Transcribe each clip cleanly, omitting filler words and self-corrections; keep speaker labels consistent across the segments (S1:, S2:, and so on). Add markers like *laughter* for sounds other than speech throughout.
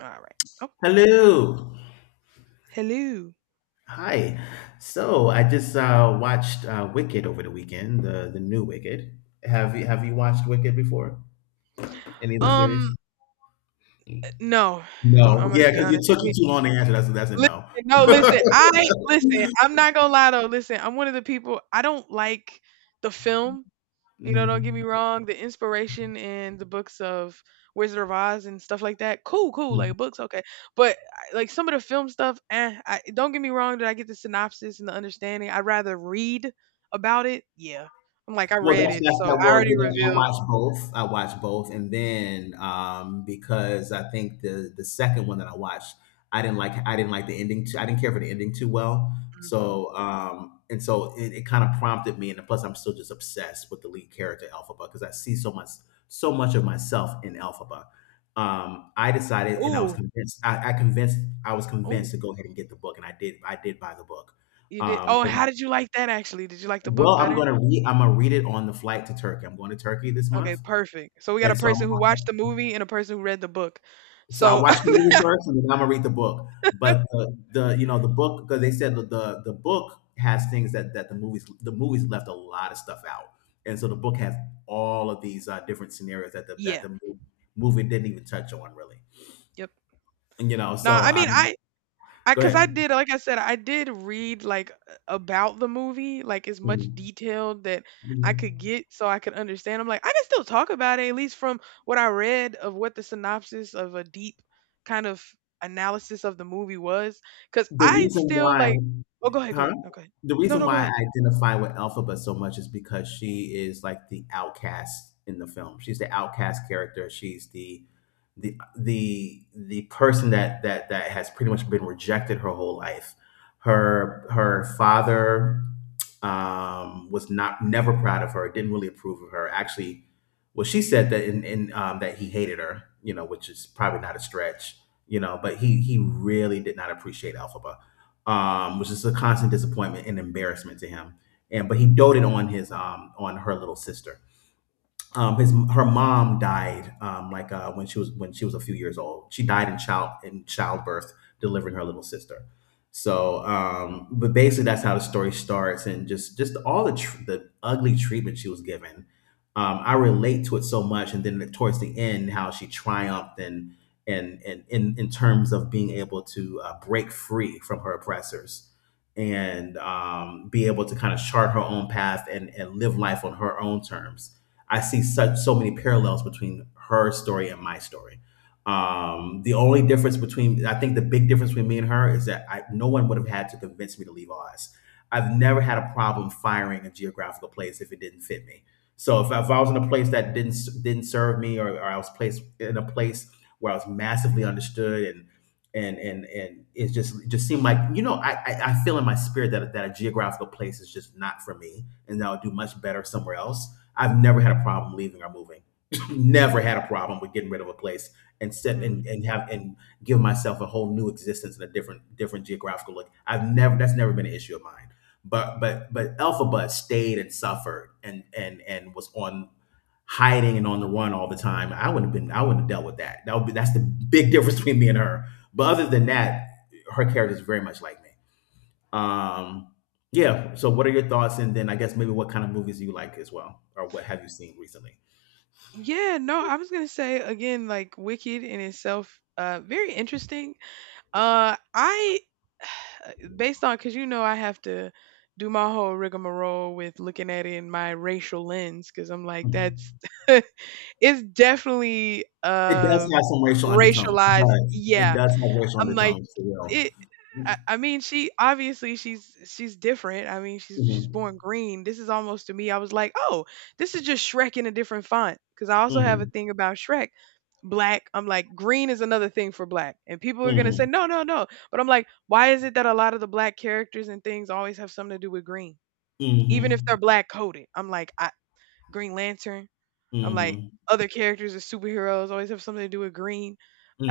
S1: All right. Oh,
S2: Hello.
S1: hello.
S2: Hi. So I just watched Wicked over the weekend, the new Wicked. Have you watched Wicked before? Any of the
S1: Um,
S2: series?
S1: no, I'm
S2: No.
S1: gonna
S2: Yeah,
S1: be
S2: because it
S1: honest.
S2: took you
S1: We
S2: too long to answer. That's a
S1: listen.
S2: no.
S1: No, listen.
S2: *laughs*
S1: I listen. I'm not gonna lie though. Listen, I'm one of the people. I don't like the film. You know, don't get me
S2: Mm.
S1: wrong. The inspiration in the books of Wizard of Oz and stuff like that. Cool, cool. Like books, okay. But like some of the film stuff. Eh. I, don't get me wrong. Did I get the synopsis and the understanding. I'd rather read about it. Yeah. I'm like I
S2: Well,
S1: read
S2: that's
S1: it,
S2: that's
S1: so
S2: that.
S1: I
S2: Well,
S1: already
S2: I
S1: revealed.
S2: watch both. I watch both, and then because I think the second one that I watched, I didn't like. I didn't like the ending. Too, I didn't care for the ending too well.
S1: Hmm.
S2: So and so it kind of prompted me, and plus I'm still just obsessed with the lead character Elphaba because I see so much of myself in Elphaba. I decided, and I was
S1: Ooh.
S2: convinced. I convinced. I was
S1: Ooh.
S2: convinced to go ahead and get the book, and I did. I did buy the book.
S1: You did, oh, and
S2: 'Cause
S1: how did you like that actually? Did you like the book
S2: well,
S1: better?
S2: I'm gonna read it on the flight to Turkey. I'm going to Turkey this
S1: Okay,
S2: month,
S1: perfect. So we got a
S2: and
S1: person who watched the movie and a person who read the book.
S2: so I
S1: So,
S2: watched the movie first, and then I'm gonna read the book. But the the book, because they said that the book has things that the movies left a lot of stuff out, and so the book has all of these different scenarios that the that
S1: *laughs* yeah.
S2: the movie didn't even touch on really.
S1: Yep.
S2: And,
S1: No,
S2: so
S1: I mean
S2: I'm
S1: I
S2: go
S1: cuz I
S2: ahead.
S1: did, like I said, I did read like about the movie, like as much detail that I could
S2: Mhm.
S1: get so I could understand. I'm like I can still talk about it at least from what I read of what the synopsis of a deep kind of analysis of the movie was, cuz
S2: The
S1: I
S2: reason
S1: still
S2: why,
S1: like. Oh, go ahead, go
S2: huh?
S1: ahead. No, go ahead.
S2: The
S1: No,
S2: reason
S1: no, go
S2: why
S1: ahead.
S2: I identify with Elphaba so much is because she is like the outcast in the film. She's the outcast character. She's the person that has pretty much been rejected her whole life. Her father was not never proud of her. Didn't really approve of her. Actually, well, she said that in that he hated her. Which is probably not a stretch, but he really did not appreciate Alphaba, which is a constant disappointment and embarrassment to him. And but he doted on his on her little sister. Um, his her mom died like when she was a few years old. She died in childbirth, delivering her little sister. So, but basically, that's how the story starts, and just all the ugly treatment she was given. I relate to it so much, and then towards the end, how she triumphed and and in terms of being able to break free from her oppressors, and be able to kind of chart her own path and live life on her own terms. I see such so many parallels between her story and my story. The only difference between, I think, the big difference between me and her is that no one would have had to convince me to leave Oz. I've never had a problem firing a geographical place if it didn't fit me. So if I was in a place that didn't serve me, or I was placed in a place where I was massively understood and and it just seemed like I feel in my spirit that a geographical place is just not for me, and that I'll do much better somewhere else. I've never had a problem leaving or moving. *laughs* Never had a problem with getting rid of a place and set and
S1: Mhm.
S2: have and give myself a whole new existence in a different different geographical look. I've never that's never been an issue of mine. But Alpha stayed and suffered and was on hiding and on the run all the time. I wouldn't have dealt with that. That would be that's the big *laughs* difference between me and her. But other than that, her character is very much like me. Um, yeah. So, what are your thoughts? And then, I guess maybe what kind of movies you like as well, or what have you seen recently?
S1: Yeah, no, I was gonna say again, like Wicked in itself, very interesting. Uh, I, *sighs* based on, cause you know I have to do my whole rigmarole with looking at it in my racial lens, cause I'm like, that's, *laughs* it's definitely
S2: It does have some racial undertones. It
S1: racialized.
S2: does. It
S1: Yeah,
S2: does have racial
S1: I'm like,
S2: undertones for real.
S1: it. I mean, she obviously she's different. I mean, she's born
S2: Mm-hmm.
S1: green. This is almost to me. I was like, oh, this is just Shrek in a different font. Because I also have a
S2: Mm-hmm.
S1: thing about Shrek. Black, I'm like, green is another thing for black. And people are gonna say,
S2: Mm-hmm.
S1: no, no, no. But I'm like, why is it that a lot of the black characters and things always have something to do with green? Even if they're
S2: Mm-hmm.
S1: black coded. Green Lantern, I'm like
S2: Mm-hmm.
S1: other characters or superheroes always have something to do with green,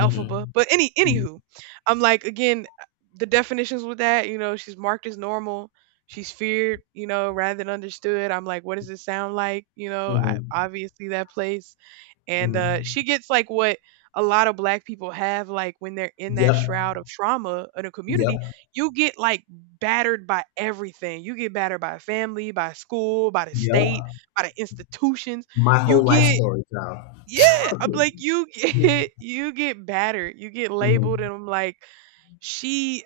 S1: alphaba. But anywho, I'm like again, the definitions with that. You know, she's marked as normal. She's feared, you know, rather than understood. I'm like, what does it sound like? You know, I,
S2: Mm-hmm.
S1: obviously that place and,
S2: Mm-hmm.
S1: she gets like what a lot of black people have, like when they're in that
S2: Yep.
S1: shroud of trauma in a community,
S2: Yep.
S1: you get like battered by everything. You get battered by family, by school, by the state,
S2: Yep.
S1: by the institutions.
S2: My
S1: You
S2: whole life
S1: get,
S2: story,
S1: yeah, I'm
S2: child.
S1: like you get
S2: *laughs*
S1: *laughs* you get battered, you get labeled,
S2: Mhm.
S1: and I'm like she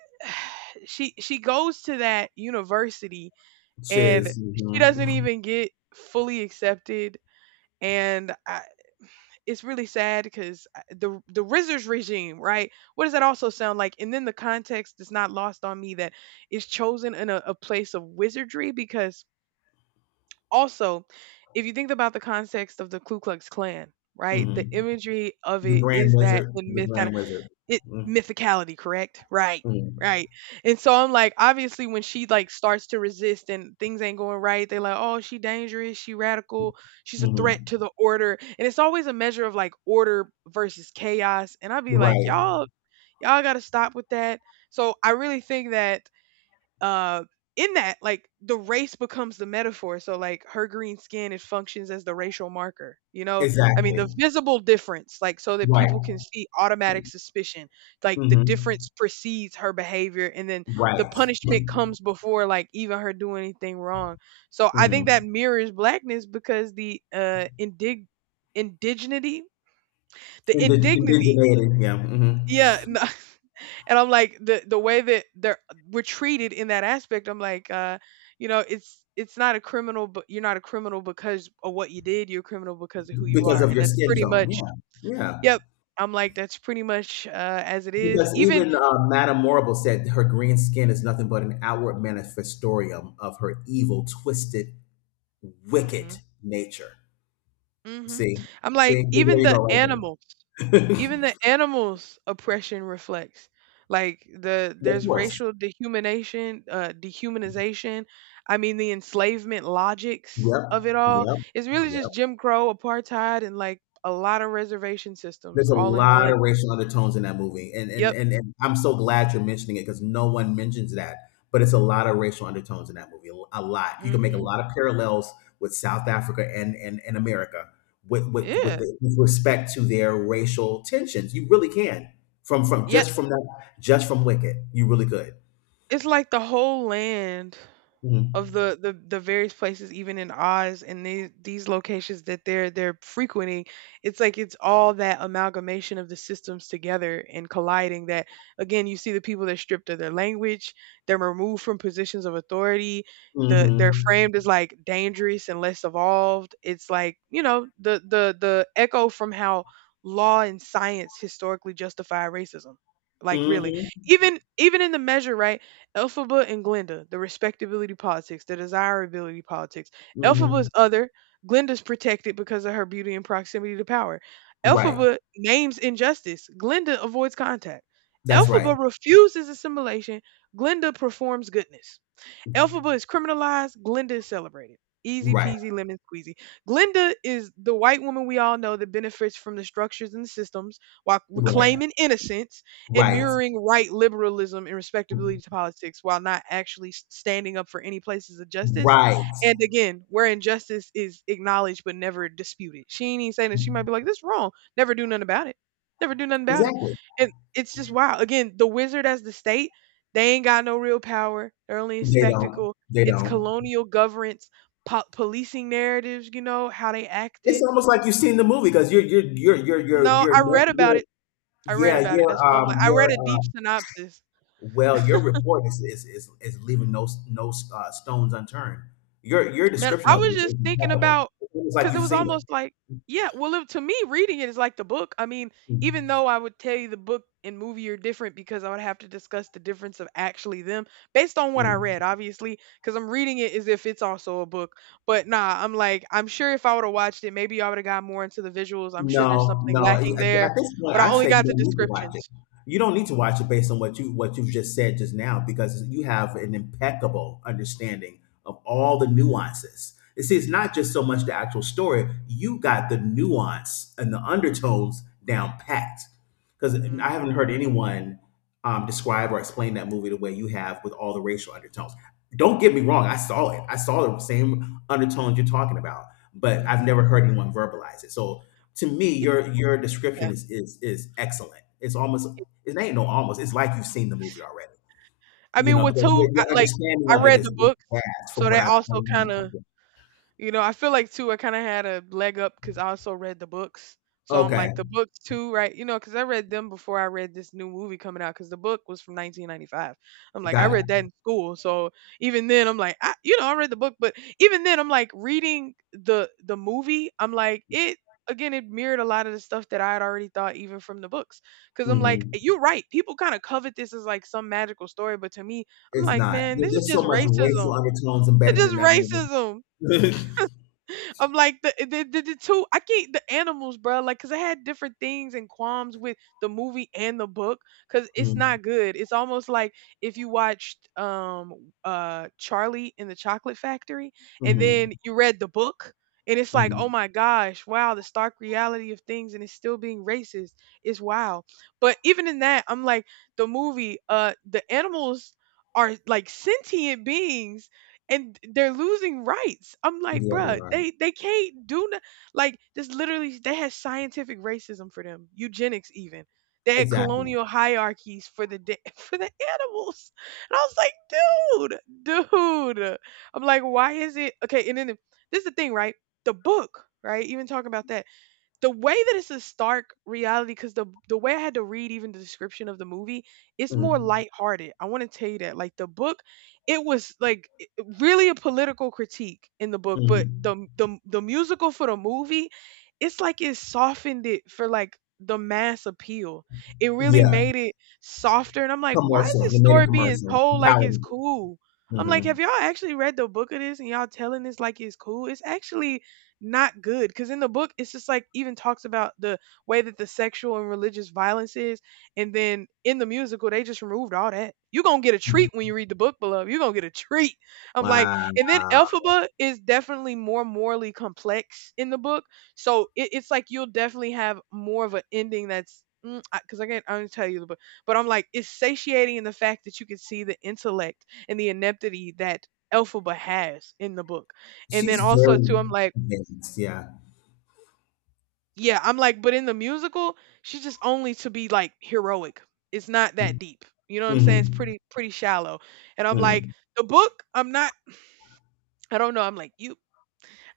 S1: *sighs* she goes to that university and
S2: Shiz.
S1: she doesn't
S2: Mhm.
S1: even get fully accepted, and it's really sad because the RZA's regime, right? What does that also sound like? And then the context is not lost on me that is chosen in a place of wizardry because also, if you think about the context of the Ku Klux Klan, right, the
S2: Mhm.
S1: imagery of
S2: The
S1: it
S2: Grand
S1: is that
S2: Wizard.
S1: in
S2: The
S1: myth
S2: Grand Wizard.
S1: it,
S2: Mhm.
S1: mythicality, correct? Right.
S2: Mhm.
S1: Right. And so I'm like, obviously when she like starts to resist and things ain't going right, they're like, "Oh, she dangerous, she radical, she's a threat
S2: Mhm.
S1: to the order." And it's always a measure of like order versus chaos, and I'll be like,
S2: Right.
S1: "Y'all got to stop with that." So I really think that uh in that, like the race becomes the metaphor, so like her green skin, it functions as the racial marker, you know, I mean
S2: Exactly.
S1: the visible difference, like so that people can
S2: Right.
S1: see automatic suspicion, like the
S2: Mhm.
S1: difference precedes her behavior, and then the
S2: Right.
S1: punishment comes before like even her doing anything wrong. So I think that
S2: Mhm.
S1: mirrors blackness because the indignity, the indignity,
S2: Indigeneity. Yeah. Mhm.
S1: yeah. *laughs* And I'm like the way that they're we're treated in that aspect. I'm like, you know, it's not a criminal, but you're not a criminal because of what you did. You're a criminal because of who you
S2: Because
S1: are,
S2: of
S1: and
S2: your
S1: that's
S2: skin
S1: pretty
S2: tone.
S1: much.
S2: Yeah. Yeah.
S1: Yep, I'm like that's pretty much, as it is.
S2: Because
S1: Even.
S2: even Madame Morrible said her green skin is nothing but an outward manifestorium of her evil, twisted, wicked
S1: Hmm.
S2: nature.
S1: Hmm.
S2: See,
S1: I'm like
S2: see, there
S1: even
S2: you
S1: the
S2: go,
S1: animals.
S2: right there.
S1: Even the animals oppression reflects like
S2: *laughs* Of
S1: there's
S2: course.
S1: racial dehumanation dehumanization, I mean the enslavement logics
S2: Yep,
S1: of it all.
S2: yep,
S1: It's really
S2: yep.
S1: just Jim Crow apartheid and like a lot of reservation systems
S2: There's a
S1: all in
S2: lot
S1: one.
S2: of racial undertones in that movie, and
S1: Yep.
S2: I'm so glad you're mentioning it because no one mentions that. But it's a lot of racial undertones in that movie, a lot. You can make a
S1: Mhm.
S2: lot of parallels with South Africa and, America
S1: Yeah.
S2: with respect to their racial tensions. You really can from
S1: Yeah.
S2: just from that, just from Wicked. You really could.
S1: It's like the whole land of
S2: Mm-hmm.
S1: the various places even in Oz, and these locations that they're frequenting. It's like it's all that amalgamation of the systems together and colliding that, again, you see the people that are stripped of their language, they're removed from positions of authority, they're framed as
S2: Mm-hmm.
S1: like dangerous and less evolved. It's like, you know, the the echo from how law and science historically justify racism, like really,
S2: Mm-hmm.
S1: even, even in the measure, right? Elphaba and Glinda, the respectability politics, the desirability politics.
S2: Mm-hmm.
S1: Elphaba's other. Glinda's protected because of her beauty and proximity to power.
S2: Right.
S1: Elphaba names injustice. Glinda avoids contact.
S2: That's right.
S1: Elphaba refuses assimilation. Glinda performs goodness. Elphaba is criminalized. Glinda is celebrated. Easy
S2: Right.
S1: peasy lemon squeezy. Glinda is the white woman we all know that benefits from the structures and the systems while
S2: Right.
S1: reclaiming innocence and
S2: Right.
S1: mirroring right liberalism and respectability to politics while not actually standing up for any places of justice.
S2: Right.
S1: And again, where injustice is acknowledged but never disputed. She ain't even saying that she might be like, this wrong. Never do nothing about it. Never do nothing about it.
S2: Exactly.
S1: And it's just wow. Again, the wizard as the state, they ain't got no real power. They're only a
S2: They don't.
S1: spectacle.
S2: They
S1: It's
S2: don't.
S1: colonial governance, policing narratives, you know, how they
S2: It's
S1: acted.
S2: almost like you've seen the movie because
S1: No,
S2: you're,
S1: I
S2: ne-
S1: read about
S2: you're
S1: it. I read
S2: yeah
S1: about it. That's why I'm like, I
S2: your
S1: read a deep synopsis.
S2: well your report is leaving no stones unturned. Your
S1: Man,
S2: description
S1: I
S2: of it
S1: was
S2: is,
S1: just
S2: is
S1: thinking
S2: impeccable.
S1: about,
S2: It's almost like
S1: because it
S2: you've
S1: was
S2: seen it.
S1: almost like, yeah, well, it, to me, reading it is like the book. I mean, even
S2: Mm.
S1: though I would tell you the book and movie are different because I would have to discuss the difference of actually them based on what I
S2: Mm.
S1: read, obviously, because I'm reading it as if it's also a book. But nah, I'm like, I'm sure if I would have watched it, maybe I would have got more into the visuals. I'm sure there's
S2: No,
S1: something
S2: no. At
S1: lacking there,
S2: at this point,
S1: but I
S2: I
S1: only
S2: say you
S1: got the
S2: don't need to watch it.
S1: descriptions.
S2: You don't need to watch it based on what you've just said just now because you have an impeccable understanding of all the nuances. You see, it's not just so much the actual story. You got the nuance and the undertones down packed. Because I
S1: Mm-hmm.
S2: haven't heard anyone describe or explain that movie the way you have with all the racial undertones. Don't get me wrong. I saw it. I saw the same undertones you're talking about, but I've
S1: Mm-hmm.
S2: never heard anyone verbalize it. So to me, your
S1: Yeah.
S2: description is excellent. It ain't no almost. It's like you've seen the movie already.
S1: I mean, with
S2: Because
S1: two,
S2: your
S1: like,
S2: understanding
S1: I
S2: of it
S1: read
S2: is,
S1: the
S2: is
S1: book,
S2: vast
S1: so
S2: from what
S1: that
S2: I've
S1: also kind
S2: seen.
S1: of, you know, I feel like too, I kind of had a leg up because I also read the books. So I'm
S2: Okay,
S1: like, the books too, right? You know, because I read them before I read this new movie coming out because the book was from 1995. I'm like, I
S2: got it.
S1: read that in school. So even then, I'm like, you know, I read the book, but even then, I'm like, reading the movie, I'm like, it, again, it mirrored a lot of the stuff that I had already thought even from the books. Because I'm like,
S2: Hmm.
S1: you're right. People kind of covet this as like some magical story, but to me, I'm
S2: It's
S1: like,
S2: not.
S1: man, this is
S2: There's
S1: just
S2: so much racial
S1: racism.
S2: undertones
S1: It's
S2: embedded
S1: just
S2: in that movie.
S1: racism.
S2: *laughs*
S1: I'm like the two, I can't, the animals, bro. Like, cause I had different things and qualms with the movie and the book, cause it's
S2: Mm-hmm.
S1: not good. It's almost like if you watched Charlie in the Chocolate Factory and
S2: Hmm.
S1: then you read the book. And it's like, oh my gosh, wow, the stark reality of things, and it's still being racist. It's wow. But even in that, I'm like, the movie, the animals are like sentient beings and they're losing rights. I'm like,
S2: Yeah, they
S1: bruh,
S2: are
S1: they can't do no, like this. Literally, they had scientific racism for them, eugenics even. They had
S2: exactly.
S1: colonial hierarchies for the *laughs* for the animals, and I was like, dude, dude. I'm like, why is it okay? And then this is the thing, right? The book, right? Even talking about that, the way that it's a stark reality, because the way I had to read even the description of the movie, it's more
S2: Mm-hmm.
S1: lighthearted. I want to tell you that. Like the book, it was like really a political critique in the book, but
S2: Mm-hmm.
S1: the musical for the movie, it's like it softened it for like the mass appeal. It really
S2: Yeah,
S1: made it softer. And I'm like, why is this
S2: they made
S1: story
S2: a
S1: being
S2: commercial,
S1: told like it's
S2: palatable.
S1: cool? I'm like,
S2: Hmm.
S1: have y'all actually read the book of this and y'all telling this like it's cool? It's actually not good because in the book it's just like even talks about the way that the sexual and religious violence is, and then in the musical they just removed all that. You're gonna get a treat when you read the book Beloved. You're gonna get a treat. I'm like, and then
S2: Wow,
S1: Elphaba is definitely more morally complex in the book, so it's like you'll definitely have more of an ending that's because 'cause I can't, I only tell you the book. But I'm like, it's satiating in the fact that you can see the intellect and the ineptity that Elphaba has in the book. And then
S2: she's
S1: also too
S2: very
S1: I'm like,
S2: advanced. Yeah.
S1: yeah, I'm like, but in the musical, she's just only to be like heroic. It's not that deep. You know what I'm saying? It's
S2: Mhm.
S1: pretty shallow. And I'm like,
S2: Mhm.
S1: the book, I don't know. I'm like, you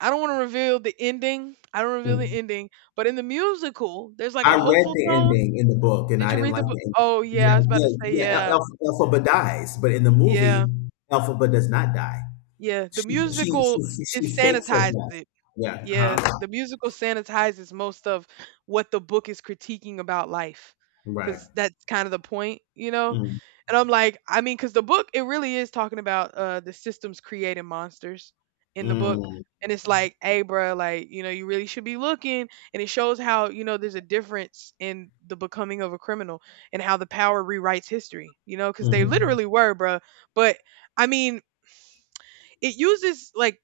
S1: I don't want to reveal the ending. I don't reveal the
S2: Mm.
S1: ending. But in the musical, there's like
S2: I
S1: a
S2: read
S1: hopeful
S2: the
S1: tone.
S2: ending in the book, and
S1: Did
S2: I
S1: you
S2: didn't
S1: read the
S2: like
S1: book?
S2: the ending.
S1: Oh yeah, I
S2: Yeah,
S1: was about to
S2: yeah,
S1: say,
S2: yeah.
S1: yeah.
S2: Elphaba dies, but in the
S1: Yeah.
S2: movie, Elphaba does not die.
S1: Yeah. The
S2: She she she,
S1: musical,
S2: she
S1: it
S2: she fakes her
S1: sanitizes
S2: death.
S1: it.
S2: Yeah. Uh
S1: Yeah,
S2: huh.
S1: the musical sanitizes most of what the book is critiquing about life,
S2: Right.
S1: because that's kind of the point, you know.
S2: Mm.
S1: And I'm like, I mean, because the book, it really is talking about the systems creating monsters in the book.
S2: Mm.
S1: And it's like, hey, bro, like you know, you really should be looking, and it shows how you know there's a difference in the becoming of a criminal and how the power rewrites history, you know, because they
S2: Mm.
S1: literally were, bro. But I mean, it uses like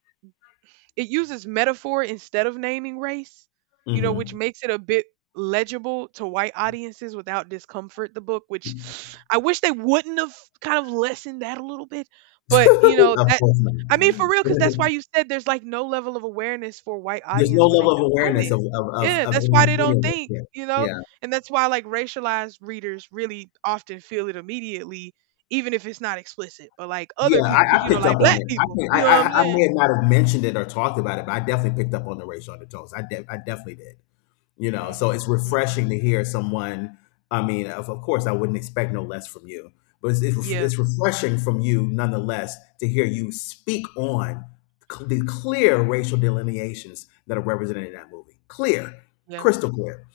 S1: it uses metaphor instead of naming race, you know, which
S2: Mm.
S1: makes it a bit legible to white audiences without discomfort, the book, which *sniffs* I wish they wouldn't have kind of lessened that a little bit. But, you know,
S2: *laughs* Of
S1: that's,
S2: course
S1: I mean,
S2: not.
S1: for real, because that's
S2: *laughs*
S1: why you said there's like no level of awareness for white
S2: There's no
S1: audience when they
S2: level of
S1: consume
S2: awareness
S1: it.
S2: of
S1: Yeah, that's
S2: any
S1: why they
S2: any
S1: don't
S2: of this.
S1: think,
S2: Yeah.
S1: you know?
S2: Yeah.
S1: And that's why like racialized readers really often feel it immediately even if it's not explicit, but like other
S2: Yeah,
S1: people,
S2: I,
S1: because
S2: I
S1: you know,
S2: picked
S1: like
S2: up
S1: black
S2: on it. I
S1: people,
S2: think
S1: you
S2: I,
S1: know
S2: I
S1: what I'm
S2: I
S1: saying?
S2: may not have mentioned it or talked about it, but I definitely picked up on the racial undertones. I definitely did. So it's
S1: Mhm,
S2: refreshing
S1: mhm.
S2: to hear someone. I mean, of course, I wouldn't expect no less from you, but it's, it's ref-
S1: Yeah,
S2: it's refreshing from you nonetheless to hear you speak on the clear racial delineations that are represented in that movie. Clear,
S1: yeah,
S2: crystal clear.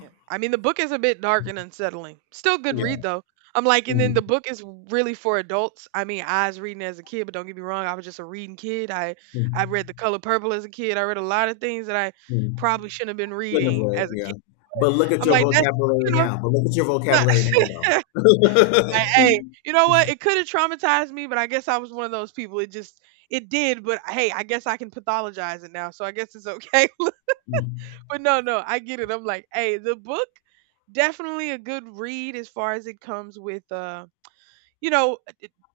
S1: yeah. I mean, the book is a bit dark and unsettling. Still good read
S2: Yeah.
S1: though. I'm like, and then the
S2: Mm,
S1: book is really for adults. I mean, I was reading it as a kid, but don't get me wrong, I was just a reading kid. I
S2: mm,
S1: read The Color Purple as a kid. I read a lot of things that I
S2: mm.
S1: probably shouldn't have been
S2: Could not have
S1: reading
S2: would,
S1: as a
S2: yeah.
S1: kid.
S2: But look at
S1: I'm
S2: your
S1: like, that's,
S2: vocabulary
S1: you know,
S2: now. But look at your
S1: *laughs*
S2: vocabulary now,
S1: like,
S2: though. *laughs*
S1: hey, you know what? It could have traumatized me, but I guess I was one of those people. It just, it did, but hey, I guess I can pathologize it now, so I guess it's okay. *laughs*
S2: Mm,
S1: But no, no, I get it. I'm like, hey, the book definitely a good read as far as it comes with you know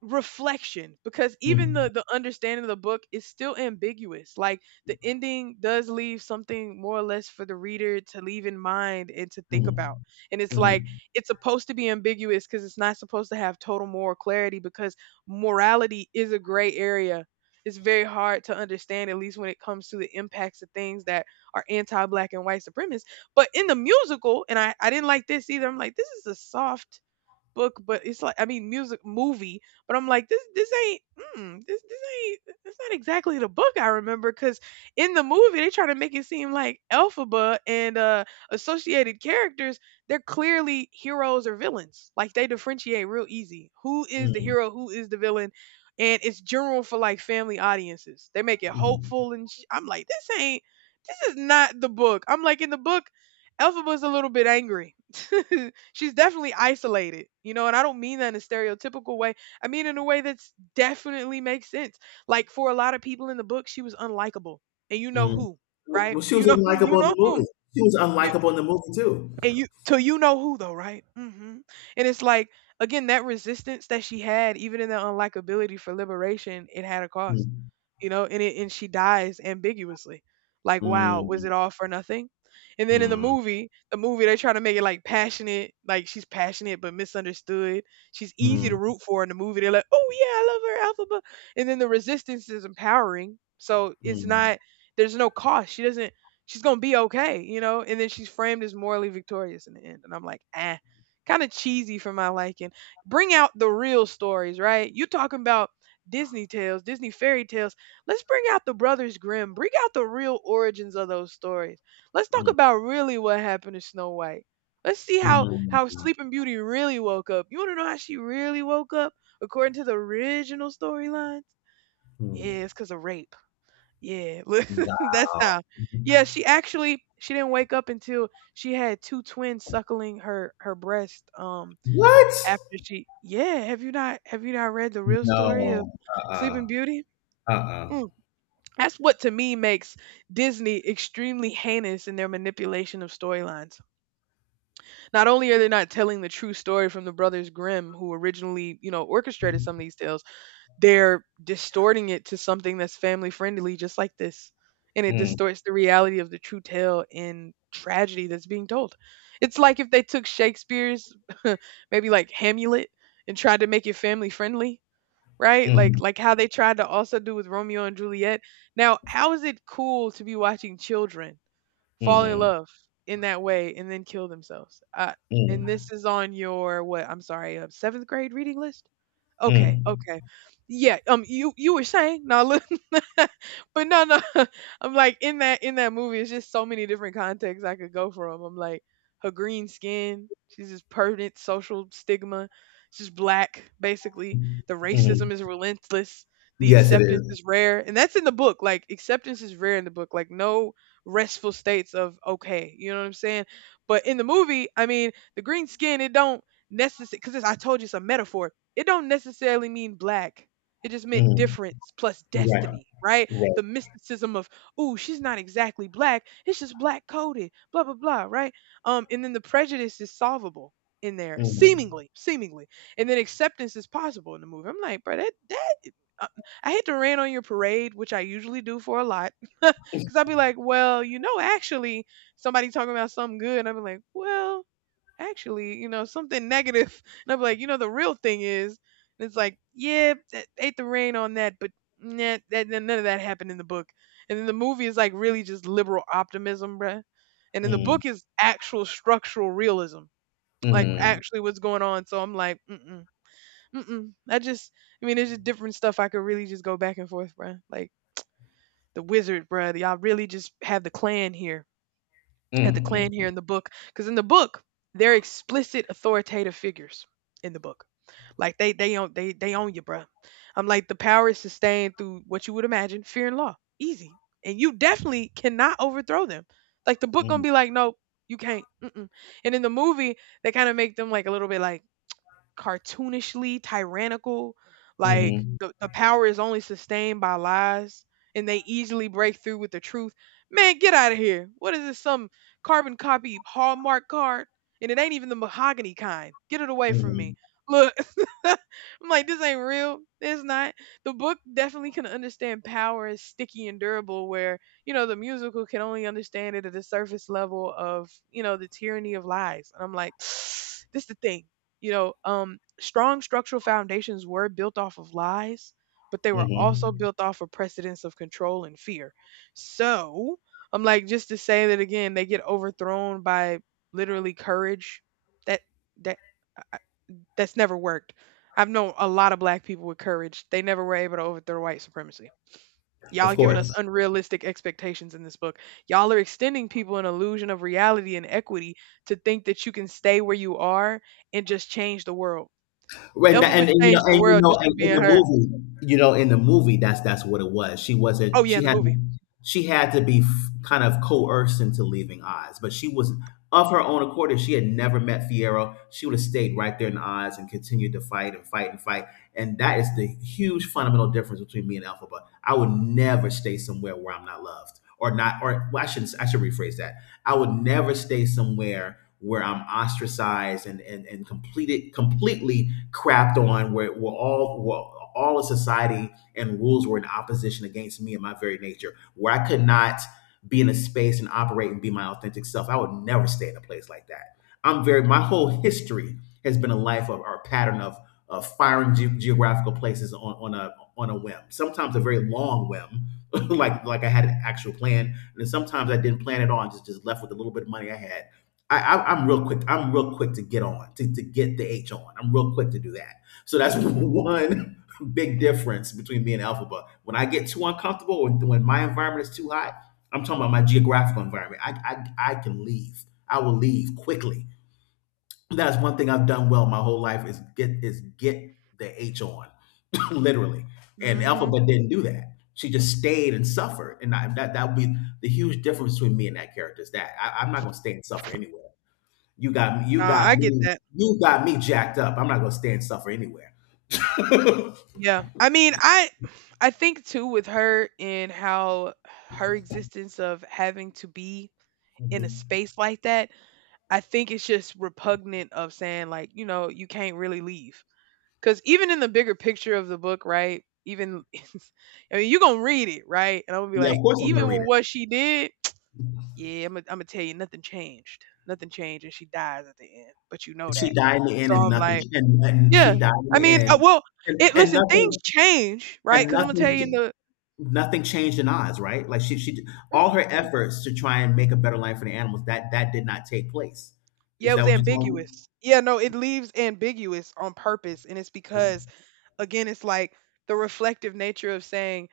S1: reflection, because even the
S2: mm,
S1: the understanding of the book is still ambiguous. Like the ending does leave something more or less for the reader to leave in mind and to think about,
S2: mm,
S1: and it's like,
S2: mm,
S1: it's supposed to be ambiguous because it's not supposed to have total moral clarity, because morality is a gray area. It's very hard to understand, at least when it comes to the impacts of things that are anti-black and white supremacist. But in the musical, and I didn't like this either. I'm like, this is a soft book, but it's like, I mean, music, movie, but I'm like this ain't, mm, this ain't, it's not exactly the book I remember, because in the movie they try to make it seem like Elphaba and associated characters, they're clearly heroes or villains. Like they differentiate real easy who is the
S2: mm,
S1: hero, who is the villain, and it's general for like family audiences. They make it
S2: mm,
S1: hopeful and sh- I'm like, this ain't, this is not the book. I'm like, in the book Elphaba was a little bit angry. *laughs* She's definitely isolated, you know, and I don't mean that in a stereotypical way. I mean in a way that's definitely makes sense. Like for a lot of people in the book, she was unlikable. And you know
S2: mm.
S1: who,
S2: Well,
S1: right?
S2: well, she
S1: You
S2: was
S1: know, *laughs* you
S2: unlikable in
S1: know
S2: the
S1: whom.
S2: movie. She was
S1: You
S2: unlikable in the movie too.
S1: And you till you know who though, right? Hmm. And it's like, again, that resistance that she had, even in the unlikability for liberation, it had a cost,
S2: Mm,
S1: you know, and she dies ambiguously. Like, wow, was
S2: mm,
S1: it all for nothing? And then in the
S2: mm,
S1: movie, they try to make it like passionate, like she's passionate but misunderstood. She's easy to
S2: mm,
S1: root for in the movie. They're like, oh yeah, I love her, alpha. Blah." And then the resistance is empowering, so it's
S2: mm,
S1: not. There's no cost. She doesn't. She's gonna be okay, you know. And then she's framed as morally victorious in the end. And I'm like, ah, kind of cheesy for my liking. Bring out the real stories, right? You talking about Disney tales, Disney fairy tales. Let's bring out the Brothers Grimm. Bring out the real origins of those stories. Let's talk
S2: mm,
S1: about really what happened to Snow White. Let's see how
S2: mm,
S1: how Sleeping Beauty really woke up. You want to know how she really woke up according to the original storylines?
S2: mm.
S1: Yeah, it's because of rape. Yeah, *laughs* look, that's
S2: Wow.
S1: how. Yeah, she actually, she didn't wake up until she had two twins suckling her breast.
S2: What?
S1: After she, yeah, have you not read the real story of
S2: No. Uh-uh.
S1: Sleeping Beauty?
S2: Uh-uh.
S1: Mm. That's what to me makes Disney extremely heinous in their manipulation of storylines. Not only are they not telling the true story from the Brothers Grimm, who originally, you know, orchestrated some of these tales, they're distorting it to something that's family friendly, just like this. And it
S2: Mm,
S1: distorts the reality of the true tale and tragedy that's being told. It's like if they took Shakespeare's, *laughs* maybe like Hamlet, and tried to make it family friendly, right? Like
S2: mm,
S1: how they tried to also do with Romeo and Juliet. Now, how is it cool to be watching children fall in
S2: mm,
S1: love in that way and then kill themselves? And this is on your what? I'm sorry, seventh grade reading list.
S2: mm,
S1: Okay, okay. Yeah, um, you were saying, now look, *laughs* but no, no, *laughs* I'm like, in that movie it's just so many different contexts I could go from. I'm like, her green skin, she's just permanent social stigma, she's black, basically.
S2: mm,
S1: The racism
S2: mm.
S1: is relentless, the
S2: Yes, it
S1: acceptance
S2: is.
S1: is rare. And that's in the book. Like acceptance is rare in the book. Like no restful states of okay. You know what I'm saying? But in the movie, I mean, the green skin, it don't necessarily, because I told you it's a metaphor, it don't necessarily mean black. It just meant
S2: Mhm.
S1: difference plus
S2: Right,
S1: destiny, right?
S2: right.
S1: The mysticism of, ooh, she's not exactly black. It's just black coded, blah blah blah, right? And then the prejudice is solvable in there,
S2: Mhm,
S1: seemingly, seemingly, and then acceptance is possible in the movie. I'm like, bro, that uh, I hate to rant on your parade, which I usually do for a lot, *laughs* because I'll be like, well, you know, actually, somebody talking about something good, and I will be like, well, actually, you know, something negative. *laughs* And I'm like, you know, the real thing is, and it's like, yeah, that ate the rain on that, but nah, that, none of that happened in the book. And then the movie is like really just liberal optimism, bruh. And then the
S2: mhm,
S1: book is actual structural realism, like
S2: mhm,
S1: actually what's going on. So I'm like, mm-mm, mm-mm. I mean, there's just different stuff I could really just go back and forth, bruh. Like the wizard, bruh. Y'all really just have the clan here at the Klan here
S2: mhm,
S1: in the book, because in the book they're explicit authoritative figures in the book. Like they own, they own you, bruh. I'm like the power is sustained through what you would imagine fear and law, easy, and you definitely cannot overthrow them. Like the book gonna
S2: mhm,
S1: be like, no, you can't. Mm-mm. And in the movie, they kind of make them like a little bit like cartoonishly tyrannical. Like
S2: mhm,
S1: the power is only sustained by lies, and they easily break through with the truth. Man, get out of here. What is this? Some carbon copy Hallmark card? And it ain't even the mahogany kind. Get it away from me.
S2: mhm,
S1: Look, *laughs* I'm like, this ain't real. It's not. The book definitely can understand power as sticky and durable, where, the musical can only understand it at the surface level of, the tyranny of lies. And I'm like, *sighs* this the thing. Strong structural foundations were built off of lies, but they were also
S2: mhm.
S1: built off of precedents of control and fear. So I'm like, just to say that again, they get overthrown by literally courage. That that I- that's never worked. I've known a lot of black people with courage. They never were able to overthrow white supremacy. Y'all
S2: Of
S1: giving us
S2: course.
S1: unrealistic expectations in this book. Y'all are extending people an illusion of reality and equity to think that you can stay where you are and just change the world.
S2: When
S1: Elphaba
S2: and
S1: changed the world just
S2: and
S1: from
S2: in
S1: being
S2: the
S1: her.
S2: movie, that's what it was. She
S1: Oh,
S2: wasn't.
S1: yeah, in the movie.
S2: She had to be kind of coerced into leaving Oz, but she was of her own accord. If she had never met Fiero, she would have stayed right there in Oz and continued to fight and fight and fight. And that is the huge fundamental difference between me and Alphaba. I would never stay somewhere where I'm not loved or not. Or well, I shouldn't. I should rephrase that. I would never stay somewhere where I'm ostracized and completed completely crapped on, where were all of society and rules were in opposition against me and my very nature, where I could not be in a space and operate and be my authentic self. I would never stay in a place like that. I'm very, my whole
S1: Mhm.
S2: history has been a life of, or a pattern of, firing geographical places on, a on a whim, sometimes a very long whim. *laughs* Like I had an actual plan, and then sometimes I didn't plan at all and just left with a little bit of money I had. I'm real quick. I'm real quick to get on to, get the H on. I'm real quick to do that. So that's *laughs*
S1: Mhm.
S2: one big difference between me and Alpha. But when I get too uncomfortable, when my environment is too hot, I'm talking about my geographical environment. I can leave. I will leave quickly. That's one thing I've done well my whole life, is get the H on, *laughs* literally. And
S1: Mhm.
S2: Alphabet didn't do that. She just stayed and suffered. And I, that would be the huge difference between me and that character, is that I'm not going to stay and suffer anywhere. You got me. You
S1: Nah,
S2: got
S1: I get
S2: me.
S1: that.
S2: You got me jacked up. I'm not gonna stand suffer anywhere. *laughs*
S1: Yeah. I mean, I think too with her and how her existence of having to be in a
S2: Mhm.
S1: space like that, I think it's just repugnant of saying like, you can't really leave. Cuz even in the bigger picture of the book, right? Even *laughs* I mean, you're going to read it, right? And I'm going to be
S2: Yeah, of
S1: like,
S2: course I'm gonna
S1: even
S2: read
S1: with
S2: it.
S1: what she did, yeah, Imma tell you nothing changed. Nothing changed, and she dies at the end, but you know that.
S2: She died in the end,
S1: So
S2: and
S1: I'm
S2: nothing.
S1: like
S2: And
S1: yeah.
S2: she died in
S1: I
S2: the
S1: mean,
S2: end,
S1: well,
S2: and,
S1: it
S2: and
S1: listen, things
S2: nothing.
S1: change, right?
S2: And
S1: Because I 'Cause Imma tell
S2: nothing.
S1: you in the
S2: Nothing changed in Oz, right? Like all her
S1: mm-mm.
S2: efforts to try and make a better life for the animals, that did not take place.
S1: Yeah,
S2: Is
S1: it
S2: that
S1: was
S2: what you're telling
S1: ambiguous. Yeah, no, it leaves ambiguous on purpose, and it's
S2: me?
S1: because again it's like the reflective nature of saying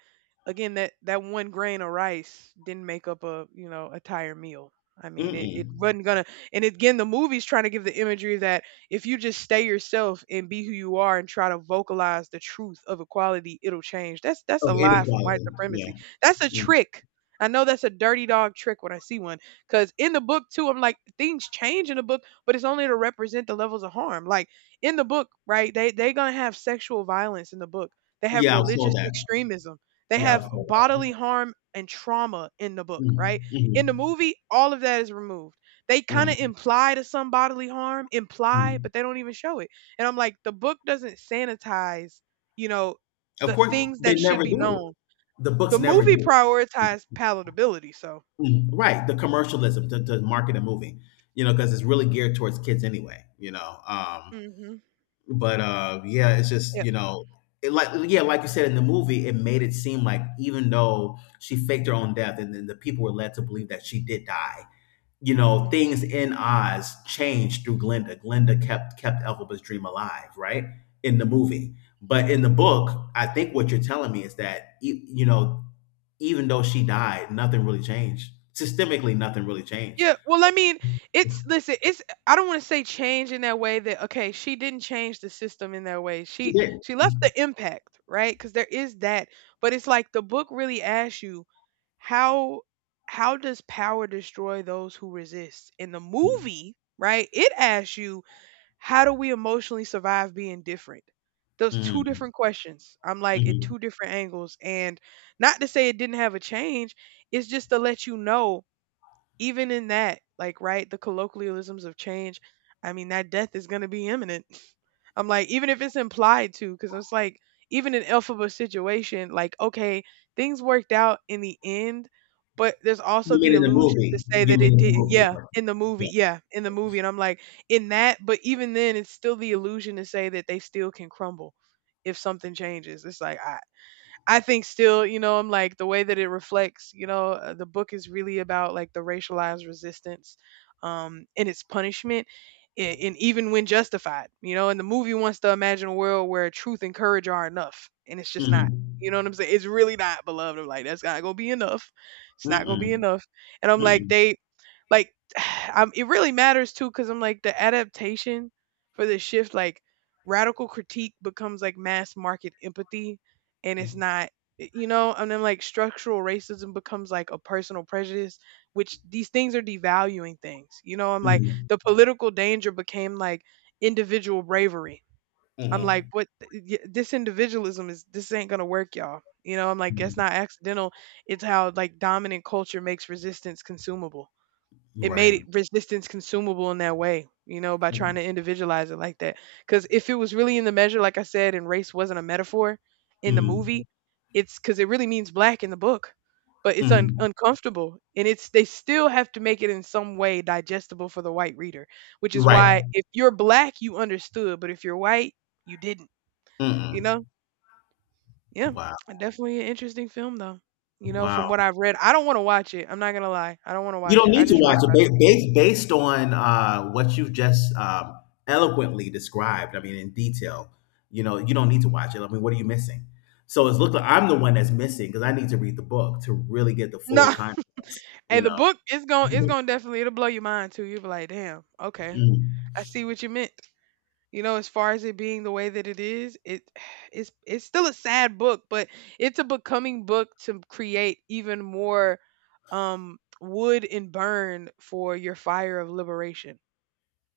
S1: again that one grain of rice didn't make up a, entire meal. I
S2: Mm.
S1: mean, it
S2: Mm-mm.
S1: wasn't gonna. And again the movie's trying to give the imagery that if you just stay yourself and be who you are and try to vocalize the truth of equality, it'll change. That's a
S2: Of
S1: lie from white
S2: inequality. Yeah.
S1: supremacy. That's a
S2: Mm.
S1: trick. I know that's a dirty dog trick when I see one, because in the book too I'm like things change in the book, but it's only to represent the levels of harm. Like in the book, right? They gonna have sexual violence in the book. They have
S2: Yeah, I saw
S1: religious
S2: that.
S1: extremism. They
S2: Yeah, I
S1: have
S2: saw
S1: bodily
S2: that.
S1: harm and trauma in the book, right?
S2: Mm,
S1: In the
S2: mhm,
S1: movie, all of that is removed. They kind of
S2: mm,
S1: imply to some bodily harm, imply,
S2: mm.
S1: but they don't even show it. And I'm like, the book doesn't sanitize, you know,
S2: Of
S1: the
S2: course,
S1: things
S2: they
S1: that should
S2: never
S1: be known.
S2: do. The
S1: The
S2: books never
S1: movie
S2: do. Yeah.
S1: prioritized palatability, so.
S2: Mm, right. The commercialism to, market a movie, you know, because it's really geared towards kids anyway, you know.
S1: Hmm.
S2: But yeah, it's
S1: Yeah.
S2: just, you know, it like yeah, like you said, in the movie it made it seem like even though she faked her own death, and then the people were led to believe that she did die, you know,
S1: Hmm.
S2: things in Oz changed through Glinda. Glinda kept Elphaba's dream alive, right? In the movie. But in the book, I think what you're telling me is that you know, even though she died, nothing really changed. Systemically, nothing really changed.
S1: Yeah, well, I mean, it's listen, it's I don't want to say change in that way that okay, she didn't change the system in that way.
S2: She
S1: She
S2: did.
S1: she left the impact, right? Cuz there is that, but it's like the book really asks you how how does power destroy those who resist? In the movie, right? It asks you how do we emotionally survive being different? Those two
S2: Mm,
S1: different questions. I'm like in
S2: mhm.
S1: two different angles and not to say it didn't have a change, it's just to let you know even in that, like, right, the colloquialisms of change, I mean, that death is going to be imminent. *laughs* I'm like, even if it's implied to, because it's like, even in Elphaba's situation, like, okay, things worked out in the end, but there's also
S2: You mean
S1: the
S2: in the
S1: illusion to
S2: movie?
S1: say
S2: You
S1: that
S2: mean
S1: it
S2: in the
S1: didn't.
S2: movie?
S1: Yeah,
S2: Right.
S1: in the
S2: Yeah.
S1: movie. Yeah, in the movie. And I'm like, in that, but even then, it's still the illusion to say that they still can crumble if something changes. It's like, I think still, you know, I'm like the way that it reflects, the book is really about like the racialized resistance and its punishment and even when justified, you know, and the movie wants to imagine a world where truth and courage are enough, and it's just not. You know
S2: Mm-hmm.
S1: what I'm saying? It's really not beloved. I'm like that's not going to be enough. It's not going to be
S2: Mm-mm.
S1: enough. And I'm like
S2: Mm-mm.
S1: they like *sighs* I'm, it really matters too cuz I'm like the adaptation for this shift, like radical critique becomes like mass market empathy, and it's not you know, and then like structural racism becomes like a personal prejudice, which these things are devaluing things, you know, I'm like
S2: Mm-mm.
S1: the political danger became like individual bravery. I'm like
S2: Mm-mm.
S1: what? This individualism is this ain't gonna work, y'all, you know, I'm like that's not accidental. It's how like dominant culture makes resistance consumable. It made
S2: Right.
S1: it resistance consumable in that way, you know, by trying
S2: Mm-mm.
S1: to individualize it like that. Because if it was really in the measure, like I said, and race wasn't a metaphor in the movie, it's because it really means black in the book, but uncomfortable, and it's they still have to make it in some way digestible for the white reader, which is
S2: Right.
S1: why if you're black, you understood, but if you're white, you didn't, you know?
S2: Mm-mm.
S1: Yeah,
S2: Wow.
S1: definitely an interesting film though. You know, from
S2: Wow.
S1: what I've read, I don't want to watch it. I'm not gonna lie, I don't want to
S2: You
S1: watch
S2: don't
S1: it. I
S2: need to
S1: just read
S2: watch it,
S1: about
S2: based based on what you've just eloquently described. I mean, in detail. You know, you don't need to watch it. I mean, what are you missing? So it's look like I'm the one that's missing, because I need to read the book to really get the
S1: it.
S2: full
S1: No,
S2: context.
S1: hey,
S2: You
S1: the
S2: know.
S1: book is going it's
S2: Mhm.
S1: going to definitely it'll blow your mind too. You'll be like, "Damn, okay. I
S2: Mhm.
S1: see what you meant." You know, as far as it being the way that it is, it *sighs* it's still a sad book, but it's a becoming book to create even more wood and burn for your fire of liberation,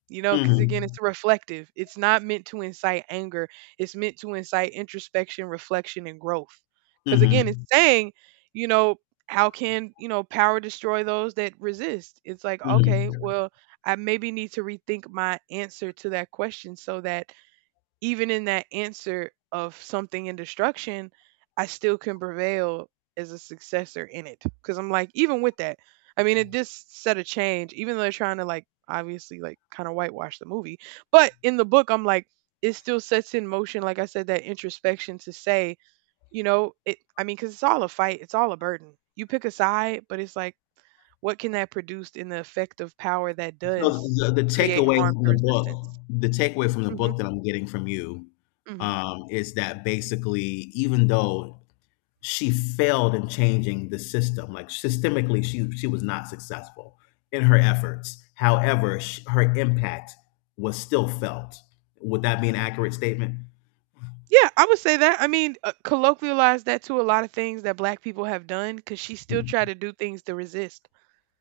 S1: you know, because again it's reflective. It's not meant to incite anger. It's meant to incite introspection, reflection and growth, because again it's
S2: Mhm.
S1: saying, you know, how can, you know, power destroy those that resist? It's like okay,
S2: Mhm.
S1: well, I maybe need to rethink my answer to that question so that even in that answer of something in destruction, I still can prevail as a successor in it. Cause I'm like, even with that, I mean, it this set a change, even though they're trying to like obviously like kind of whitewash the movie. But in the book, I'm like, it still sets in motion, like I said, that introspection to say, you know, it, I mean, cause it's all a fight, it's all a burden. You pick a side, but it's like, what can that produce in the effect of power that
S2: So
S1: does
S2: the,
S1: create
S2: takeaway
S1: harm
S2: from
S1: through
S2: the book,
S1: resistance?
S2: the takeaway from the
S1: Hmm.
S2: book that I'm getting from you,
S1: Hmm.
S2: is that basically, even though she failed in changing the system. Like systemically, she was not successful in her efforts. However, sh her impact was still felt. Would that be an accurate statement?
S1: Yeah, I would say that. I mean, colloquialize that to a lot of things that black people have done because she still
S2: Hmm.
S1: tried to do things to resist.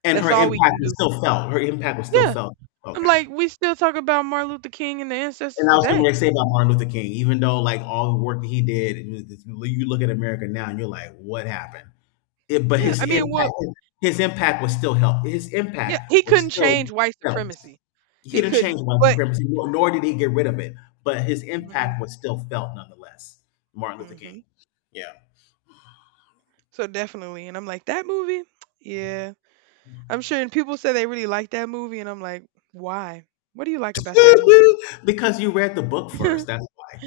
S2: And
S1: That's
S2: her
S1: all we
S2: impact
S1: can
S2: is
S1: do.
S2: still felt. Her impact was still
S1: Yeah.
S2: felt.
S1: I'm
S2: Okay.
S1: like, we still talk about Martin Luther King and the ancestors
S2: And I was
S1: today.
S2: going to say about Martin Luther King, even though like all the work that he did, and you look at America now and you're like, what happened? It, but
S1: Yeah. I mean, well,
S2: his impact was still help. His
S1: yeah,
S2: impact
S1: he
S2: was
S1: couldn't
S2: still
S1: change white
S2: felt.
S1: supremacy.
S2: He
S1: He
S2: didn't change
S1: couldn't.
S2: white
S1: But,
S2: supremacy, nor did he get rid of it, but his
S1: hmm.
S2: impact was still felt nonetheless. Martin Luther
S1: Hmm.
S2: King. Yeah.
S1: So definitely. And I'm like, that movie? *tsk* Yeah. I'm sure. And people say they really like that movie. And I'm like, why? What do you like about that movie?
S2: *laughs* Because you read the book first.
S1: *laughs*
S2: That's why.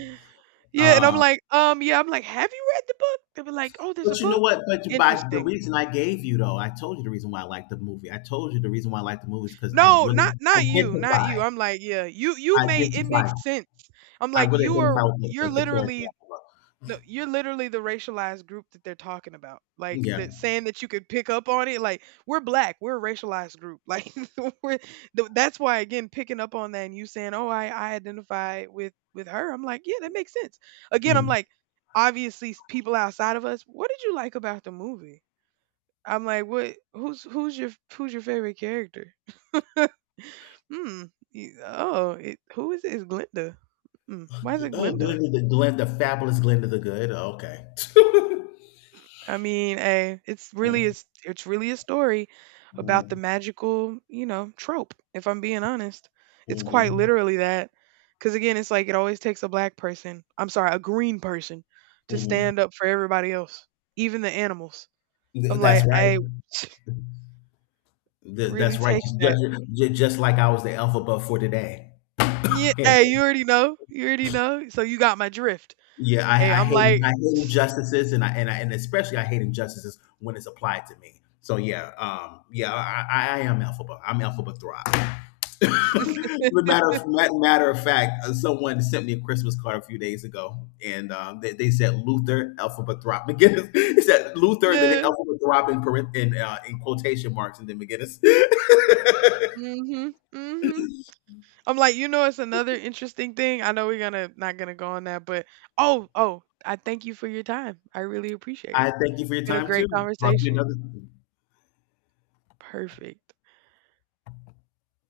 S1: Yeah, and I'm
S2: Um,
S1: like, yeah, I'm like, have you read the book? They were like, oh, there's a
S2: but you know
S1: book.
S2: what? But by the
S1: Interesting.
S2: reason I gave you, though, I told you the reason why I liked the movie. I told you the reason why I liked the movie is because I
S1: No,
S2: really
S1: not you, not you.
S2: identify,
S1: I'm like, yeah, you may it
S2: identify,
S1: makes sense. I'm
S2: I
S1: like,
S2: really
S1: you
S2: identify
S1: are
S2: with
S1: you're
S2: the
S1: literally
S2: character.
S1: no, you're literally the racialized group that they're talking about. Like
S2: Yeah.
S1: that saying that you could pick up on it. Like we're black, we're a racialized group. *laughs* Like we're, that's why again picking up on that and you saying, "Oh, I identify with her." I'm like, "Yeah, that makes sense." Again, I'm
S2: Mm.
S1: like, obviously people outside of us, what did you like about the movie? I'm like, "What who's your who's your favorite character?" Hmm. Oh, it, who is it? It's Glinda. Hmm. Why is it
S2: Oh,
S1: Glinda?
S2: Glenda the, Glenda the fabulous, Glenda the Good. Oh, okay.
S1: I mean, hey,
S2: *laughs* Mm,
S1: it's really a story about the
S2: mm,
S1: magical, you know, trope, if I'm being honest. It's quite
S2: mhm,
S1: literally that. Cause again, it's like it always takes a black person, I'm sorry, a green person to
S2: mhm.
S1: stand up for everybody else, even the animals. I'm
S2: Th that's
S1: like,
S2: right.
S1: hey, *laughs* *sniffs*
S2: Th
S1: really
S2: that's right.
S1: takes that.
S2: Just ju just like I was the alphabet for today.
S1: Yeah,
S2: And
S1: hey, you already know. You already know. So you got my drift.
S2: yeah,
S1: Hey, I'm like,
S2: I hate injustices, and I and I and especially I hate injustices when it's applied to me. So yeah, yeah, I am alphabet. I'm alphabet thrive. *laughs* But matter of fact, someone sent me a Christmas card a few days ago, and they said Luther alphabet thrive McGinnis. *laughs* It said Luther, then
S1: yeah.
S2: alphabet thrive in, in quotation marks, and then McGinnis. *laughs*
S1: Hmm. Hmm. I'm like, you know, it's another interesting thing. I know we're gonna not gonna go on that, but oh, oh, I thank you for your time. I really appreciate
S2: I
S1: it.
S2: thank you for your
S1: Been a
S2: time
S1: great
S2: too. Talk to you
S1: conversation.
S2: another.
S1: Perfect.